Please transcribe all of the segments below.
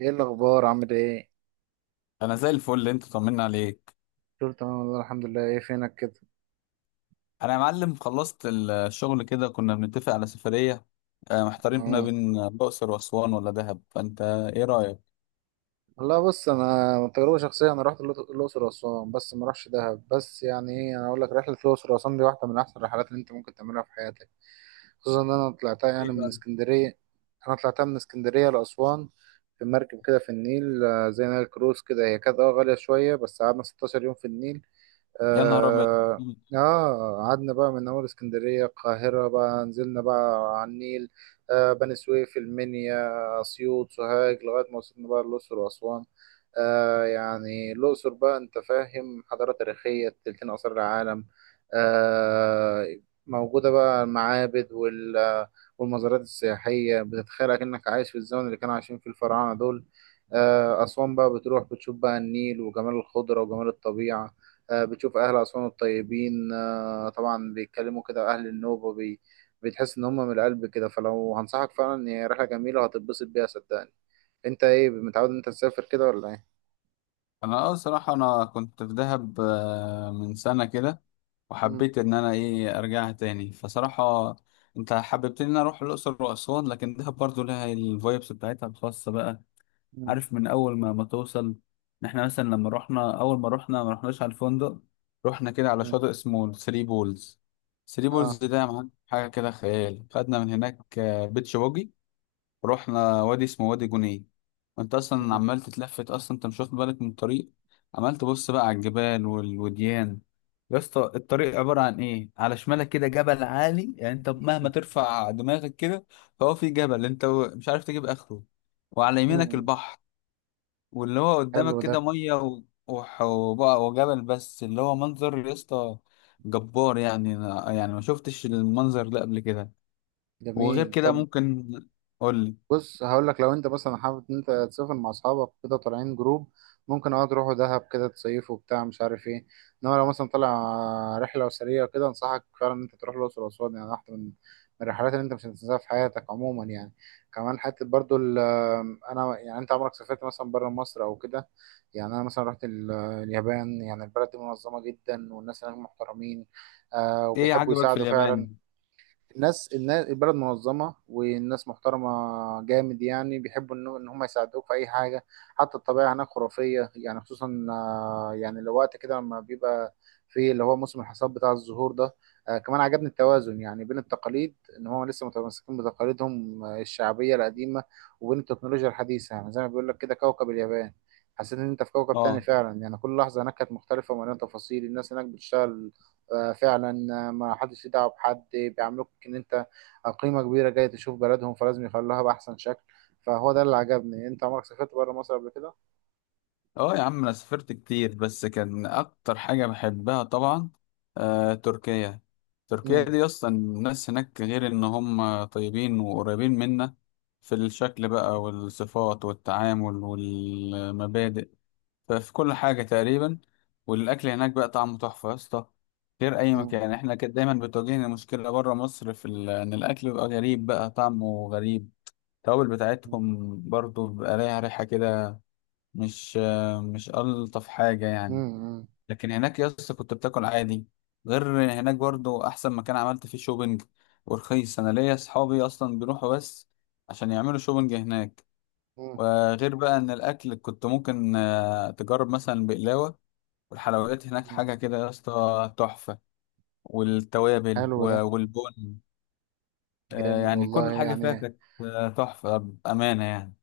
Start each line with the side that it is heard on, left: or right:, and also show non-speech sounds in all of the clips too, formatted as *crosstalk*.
right: ايه الاخبار، عامل ايه؟
left: انا زي الفل. انت طمنا عليك.
right: قلت تمام والله، الحمد لله، ايه فينك كده؟
left: انا يا معلم خلصت الشغل كده، كنا بنتفق على سفرية. محتارين ما
right: اه،
left: بين الاقصر واسوان ولا دهب. فانت ايه رايك؟
right: والله بص، انا من تجربه شخصيه انا رحت الاقصر واسوان بس ما رحتش دهب، بس يعني ايه، انا اقول لك رحله الاقصر واسوان دي واحده من احسن الرحلات اللي انت ممكن تعملها في حياتك. خصوصا ان انا طلعتها يعني
left: ايه
right: من
left: بقى؟
right: اسكندريه، انا طلعتها من اسكندريه لاسوان في مركب كده في النيل، آه، زي نايل كروز كده. هي كانت غاليه شويه، بس قعدنا 16 يوم في النيل.
left: يا نهار ابيض.
right: آه آه. قعدنا بقى من أول اسكندرية القاهرة، بقى نزلنا بقى على النيل، آه، بني سويف، المنيا، أسيوط، سوهاج، لغاية ما وصلنا بقى الأقصر وأسوان. آه، يعني الأقصر بقى أنت فاهم، حضارة تاريخية، تلتين آثار العالم، آه، موجودة بقى، المعابد والمزارات السياحية، بتتخيل كأنك عايش في الزمن اللي كانوا عايشين فيه الفراعنة دول. آه، أسوان بقى بتروح بتشوف بقى النيل وجمال الخضرة وجمال الطبيعة، آه، بتشوف أهل أسوان الطيبين، آه، طبعا بيتكلموا كده أهل النوبة، بتحس إن هم من القلب كده. فلو هنصحك فعلا إن هي رحلة جميلة وهتتبسط بيها صدقني. أنت إيه، متعود إن أنت تسافر كده ولا إيه؟
left: انا صراحة انا كنت في دهب من سنة كده.
right: مم.
left: وحبيت ان انا ارجعها تاني. فصراحة انت حببتني ان أنا اروح الاقصر واسوان، لكن دهب برضو لها الفايبس بتاعتها الخاصة بقى.
right: مم.
left: عارف، من اول ما توصل، ان احنا مثلا لما رحنا، اول ما رحنا ما رحناش على الفندق، رحنا كده على
right: مم.
left: شاطئ اسمه ثري بولز. ثري بولز
right: آه.
left: ده يا معلم حاجه كده خيال. خدنا من هناك بيتش باجي. رحنا وادي اسمه وادي جنيه. وانت اصلا
right: مم.
left: عمال تتلفت، اصلا انت مش واخد بالك من الطريق. عمال تبص بقى على الجبال والوديان. يا اسطى، الطريق عباره عن ايه؟ على شمالك كده جبل عالي، يعني انت مهما ترفع دماغك كده، فهو في جبل انت مش عارف تجيب اخره. وعلى يمينك
right: مم.
left: البحر. واللي هو
right: حلو
left: قدامك
right: ده.
left: كده ميه وبقى وجبل، بس اللي هو منظر يا اسطى جبار. يعني أنا يعني ما شفتش المنظر ده قبل كده. وغير
right: جميل.
left: كده
right: طب،
left: ممكن قول لي.
right: بص هقول لك، لو انت مثلا حابب ان انت تسافر مع اصحابك كده طالعين جروب، ممكن تروحوا دهب كده تصيفوا وبتاع مش عارف ايه. انما لو مثلا طالع رحله اسريه كده، انصحك فعلا ان انت تروح الاقصر واسوان، يعني واحده من الرحلات اللي انت مش هتنساها في حياتك عموما يعني. كمان حته برضو انا يعني، انت عمرك سافرت مثلا بره مصر او كده؟ يعني انا مثلا رحت اليابان، يعني البلد دي منظمه جدا والناس هناك محترمين،
left: ايه
right: وبيحبوا
left: عجبك في
right: يساعدوا فعلا.
left: اليابان؟
right: الناس البلد منظمة والناس محترمة، جامد يعني، بيحبوا إن هم يساعدوك في اي حاجة. حتى الطبيعة هناك خرافية، يعني خصوصا، يعني الوقت كده لما بيبقى في اللي هو موسم الحصاد بتاع الزهور ده. كمان عجبني التوازن يعني بين التقاليد، ان هم لسه متمسكين بتقاليدهم الشعبية القديمة، وبين التكنولوجيا الحديثة، يعني زي ما بيقول لك كده كوكب اليابان. حسيت ان انت في كوكب تاني
left: اه.
right: فعلا، يعني كل لحظة هناك كانت مختلفة ومليانة تفاصيل. الناس هناك بتشتغل آه، فعلا. ما حدش ليه دعوه بحد، بيعاملوك ان انت قيمه كبيره جاي تشوف بلدهم، فلازم يخلوها باحسن شكل. فهو ده اللي عجبني. انت عمرك سافرت بره مصر قبل كده؟
left: اه يا عم، انا سافرت كتير، بس كان اكتر حاجه بحبها طبعا تركيا. تركيا
right: مم.
left: دي اصلا الناس هناك، غير ان هم طيبين وقريبين منا في الشكل بقى، والصفات والتعامل والمبادئ. ففي كل حاجة تقريبا. والأكل هناك بقى طعمه تحفة يا اسطى، غير أي
right: مم.
left: مكان. احنا كده دايما بتواجهنا مشكلة بره مصر، إن الأكل بيبقى غريب بقى، طعمه غريب. التوابل بتاعتهم برضو بيبقى ليها ريحة كده، مش ألطف حاجة يعني.
right: مم.
left: لكن هناك يا اسطى كنت بتاكل عادي. غير هناك برضو أحسن مكان عملت فيه شوبينج، ورخيص. أنا ليا أصحابي أصلا بيروحوا بس عشان يعملوا شوبينج هناك.
right: مم.
left: وغير بقى إن الأكل كنت ممكن تجرب مثلا بقلاوة. والحلويات هناك
right: مم.
left: حاجة كده يا اسطى تحفة. والتوابل
right: حلو ده.
left: والبن.
right: جامد
left: يعني
right: والله
left: كل حاجة فيها
right: يعني.
left: كانت تحفة بأمانة يعني.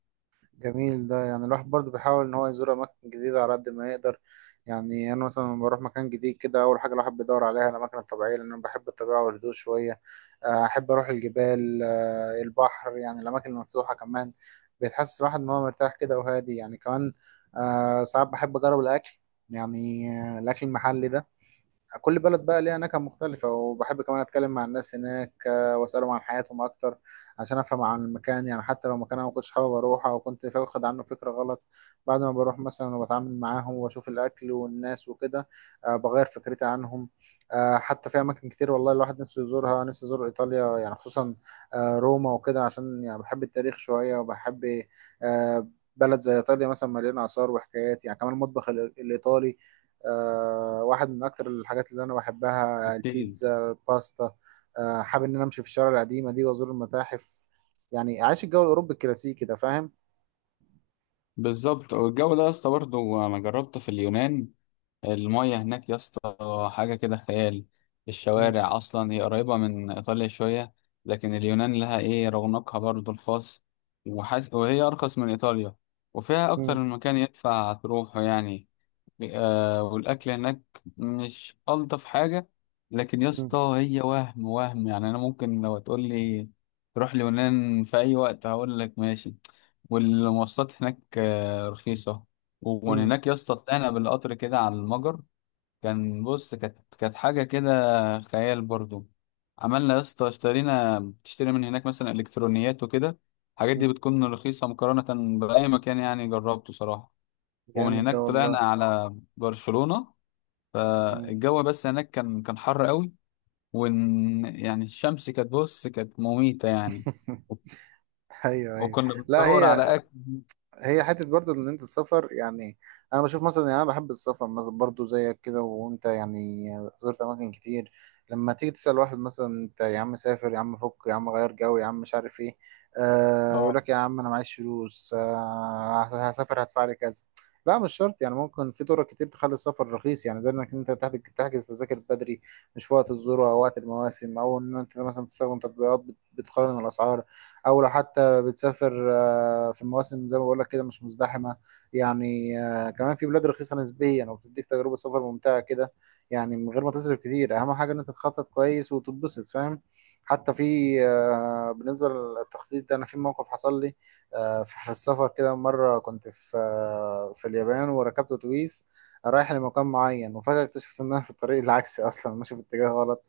right: جميل ده. يعني الواحد برضه بيحاول ان هو يزور اماكن جديده على قد ما يقدر. يعني انا مثلا لما بروح مكان جديد كده، اول حاجه الواحد بيدور عليها الاماكن الطبيعيه، لان انا بحب الطبيعه والهدوء شويه، احب اروح الجبال، البحر، يعني الاماكن المفتوحه كمان بتحسس الواحد ان هو مرتاح كده وهادي يعني كمان. ساعات بحب اجرب الاكل يعني، الاكل المحلي ده. كل بلد بقى ليها نكهة مختلفة، وبحب كمان أتكلم مع الناس هناك، وأسألهم عن حياتهم أكتر، عشان أفهم عن المكان. يعني حتى لو مكان أنا ما كنتش حابب أروحه، أو كنت واخد عنه فكرة غلط، بعد ما بروح مثلا وبتعامل معاهم وأشوف الأكل والناس وكده، بغير فكرتي عنهم. حتى في أماكن كتير والله الواحد نفسه يزورها. نفسي أزور إيطاليا، يعني خصوصا روما وكده، عشان يعني بحب التاريخ شوية، وبحب آه، بلد زي إيطاليا مثلا مليانة آثار وحكايات. يعني كمان المطبخ الإيطالي واحد من اكتر الحاجات اللي انا بحبها،
left: أكيد.
right: البيتزا، الباستا. حابب ان انا امشي في الشوارع القديمه دي وازور المتاحف، يعني عايش الجو الاوروبي الكلاسيكي ده، فاهم؟
left: بالظبط. والجو ده يا اسطى برضه أنا جربته في اليونان. المية هناك يا اسطى حاجة كده خيال.
right: مم.
left: الشوارع أصلا هي قريبة من إيطاليا شوية، لكن اليونان لها إيه رونقها برضه الخاص. وهي أرخص من إيطاليا، وفيها أكتر
right: مم.
left: من مكان يدفع تروحه يعني. والاكل هناك مش الطف حاجه، لكن يا
right: مم.
left: اسطى هي وهم وهم. يعني انا ممكن لو تقول لي روح اليونان في اي وقت هقول لك ماشي. والمواصلات هناك رخيصه. ومن
right: مم.
left: هناك يا اسطى طلعنا بالقطر كده على المجر. بص، كانت حاجه كده خيال برضو. عملنا يا اسطى، بتشتري من هناك مثلا الكترونيات وكده. الحاجات
right: مم.
left: دي بتكون رخيصه مقارنه باي مكان يعني، جربته صراحه. ومن
right: جامد ده
left: هناك طلعنا
right: والله.
left: على برشلونة.
right: مم.
left: فالجو بس هناك كان حر قوي. وإن يعني الشمس بص كانت مميتة يعني.
right: *laughs* ايوه ايوه،
left: وكنا
right: لا،
left: بندور
right: هي
left: على أكل.
right: هي حته برضه ان انت تسافر يعني. انا بشوف مثلا، يعني انا بحب السفر مثلا برضه زيك كده، وانت يعني زرت اماكن كتير. لما تيجي تسال واحد مثلا، انت يا عم سافر يا عم، فك يا عم، غير جو يا عم، مش عارف ايه، يقول
left: اه.
right: لك يا عم انا معيش فلوس، هسافر هدفع لي كذا. لا، مش شرط يعني. ممكن في طرق كتير تخلي السفر رخيص، يعني زي انك انت تحجز تذاكر بدري، مش في وقت الذروه او وقت المواسم، او ان انت مثلا تستخدم تطبيقات بتقارن الاسعار، او لو حتى بتسافر في مواسم زي ما بقول لك كده مش مزدحمه. يعني كمان في بلاد رخيصه نسبيا وبتديك تجربه سفر ممتعه كده، يعني من غير ما تصرف كتير. اهم حاجه ان انت تخطط كويس وتتبسط، فاهم؟ حتى في بالنسبه للتخطيط ده، انا في موقف حصل لي في في السفر كده. مره كنت في اليابان وركبت اتوبيس رايح لمكان معين، وفجأة اكتشفت ان انا في الطريق *laughs* العكسي، اصلا ماشي في اتجاه غلط.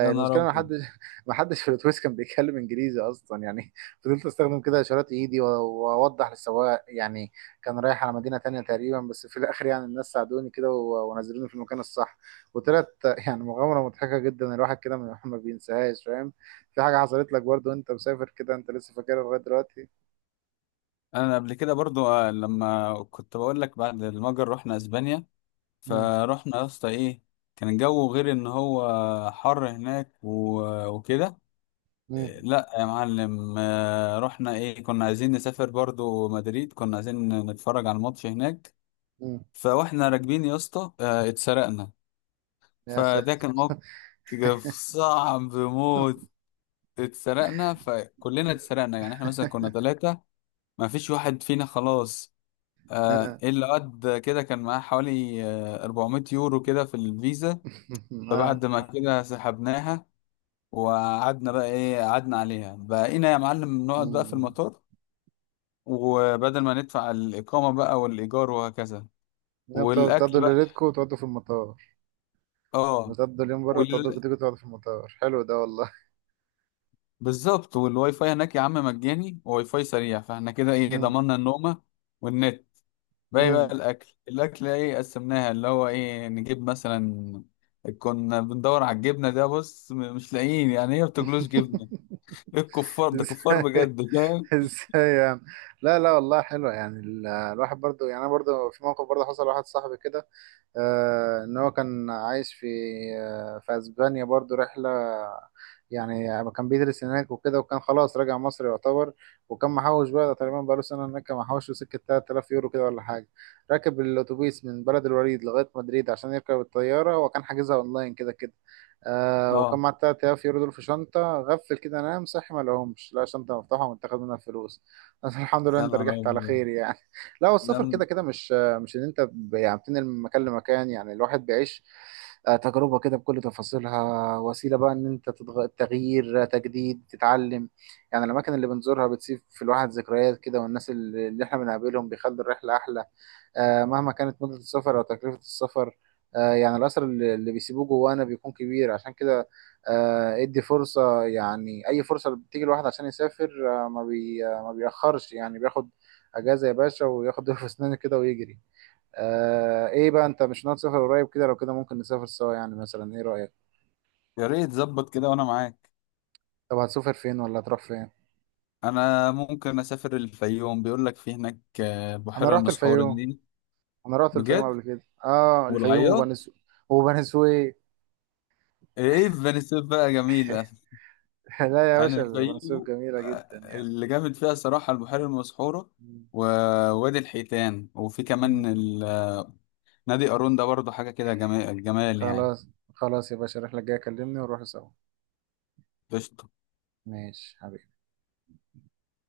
left: يا نهار
right: المشكله ان حد
left: أبيض.
right: *laughs* ما حدش في الاتوبيس كان بيتكلم انجليزي اصلا يعني، *laughs* فضلت استخدم كده اشارات ايدي واوضح للسواق يعني. كان رايح على مدينه تانية تقريبا، بس في الاخر يعني الناس ساعدوني كده ونزلوني في المكان الصح. وطلعت *laughs* يعني مغامره مضحكه جدا، الواحد كده ما *laughs* ما بينساهاش، فاهم؟ في حاجه حصلت لك برضو وانت مسافر كده انت لسه فاكرها لغايه دلوقتي؟
left: أنا قبل كده برضو لما كنت بقول لك، بعد المجر رحنا أسبانيا.
right: مم.
left: فروحنا يا اسطى كان الجو غير إن هو حر هناك وكده.
right: مم.
left: إيه، لا يا معلم، رحنا كنا عايزين نسافر برضو مدريد، كنا عايزين نتفرج على الماتش هناك.
right: مم.
left: فواحنا راكبين يا اسطى اتسرقنا.
right: يا
left: فده
right: ساتر.
left: كان موقف صعب
right: *laughs*
left: موت. اتسرقنا، فكلنا اتسرقنا يعني. احنا مثلا كنا ثلاثة، ما فيش واحد فينا خلاص،
right: آه.
left: الا واد كده كان معاه حوالي 400 يورو كده في الفيزا.
right: *laughs* آه.
left: فبعد ما كده سحبناها، وقعدنا بقى قعدنا عليها. بقينا يا معلم نقعد بقى في
right: مم.
left: المطار، وبدل ما ندفع الإقامة بقى والإيجار وهكذا.
right: لا، بتقعدوا
left: والأكل
right: بتقعدوا
left: بقى.
right: ليلتكم وتقعدوا في المطار.
left: اه.
right: بتقضوا اليوم بره، تيجوا تقعدوا في المطار. حلو ده والله.
left: بالظبط. والواي فاي هناك يا عم مجاني، وواي فاي سريع، فاحنا كده
right: مم.
left: ضمننا النومة والنت. باقي
right: مم.
left: بقى الاكل. الاكل قسمناها، اللي هو نجيب مثلا. كنا بندور على الجبنة، ده بص مش لاقيين يعني، هي بتجلوش جبنة.
right: *laughs*
left: إيه الكفار ده؟ كفار
right: ازاي؟
left: بجد فاهم.
right: ازاي يعني؟ لا لا، والله حلوة يعني. الواحد برضو، يعني انا برضو في موقف برضو، حصل واحد صاحبي كده، ان هو كان عايش في اسبانيا برضو رحلة يعني. كان بيدرس هناك وكده، وكان خلاص راجع مصر يعتبر، وكان محوش بقى تقريبا بقاله سنة هناك، كان محوش له سكة 3000 يورو كده ولا حاجة. راكب الأتوبيس من بلد الوليد لغاية مدريد عشان يركب الطيارة، هو كان حاجزها أونلاين كده كده. وكان
left: اه.
right: معاه 3000 يورو دول في شنطة غفل كده، نام صحي ما لقاهمش، لقى شنطة مفتوحة ومتاخد منها الفلوس. بس *laughs* الحمد لله
left: يا
right: أنت
left: نهار
right: رجعت على
left: ابيض.
right: خير يعني. لا،
left: ده
right: والسفر كده
left: م-
right: كده مش ان انت يعني بتنقل من مكان لمكان، يعني الواحد بيعيش تجربة كده بكل تفاصيلها. وسيلة بقى ان انت تغيير، تجديد، تتعلم. يعني الاماكن اللي بنزورها بتسيب في الواحد ذكريات كده، والناس اللي احنا بنقابلهم بيخلوا الرحلة احلى، مهما كانت مدة السفر او تكلفة السفر. يعني الاثر اللي بيسيبوه جوانا بيكون كبير. عشان كده ادي فرصة، يعني اي فرصة بتيجي الواحد عشان يسافر، آه، ما بي... آه، ما بيأخرش، يعني بياخد اجازة يا باشا وياخد ضرب في اسنانه كده ويجري. ايه بقى، انت مش ناوي تسافر قريب كده؟ لو كده ممكن نسافر سوا يعني، مثلا ايه رأيك؟
left: يا ريت ظبط كده وانا معاك.
right: طب هتسافر فين ولا هتروح فين؟
left: انا ممكن اسافر الفيوم، بيقول لك في هناك
right: انا
left: بحيرة
right: رحت
left: المسحورة
right: الفيوم
left: دي.
right: انا رحت الفيوم
left: بجد.
right: قبل كده، الفيوم وبني
left: والعياط.
right: سويف. وبني سويف.
left: ايه، فينيسيف بقى جميلة.
right: *laughs* لا يا
left: يعني
right: باشا، بني سويف
left: الفيوم
right: جميلة جدا يعني.
left: اللي جامد فيها صراحة البحيرة المسحورة،
right: مم.
left: ووادي الحيتان، وفي
right: مم.
left: كمان نادي قارون ده برضه حاجة كده جمال الجمال يعني.
right: خلاص، خلاص يا باشا، الرحلة الجاية كلمني ونروح سوا.
left: قشطة.
right: ماشي.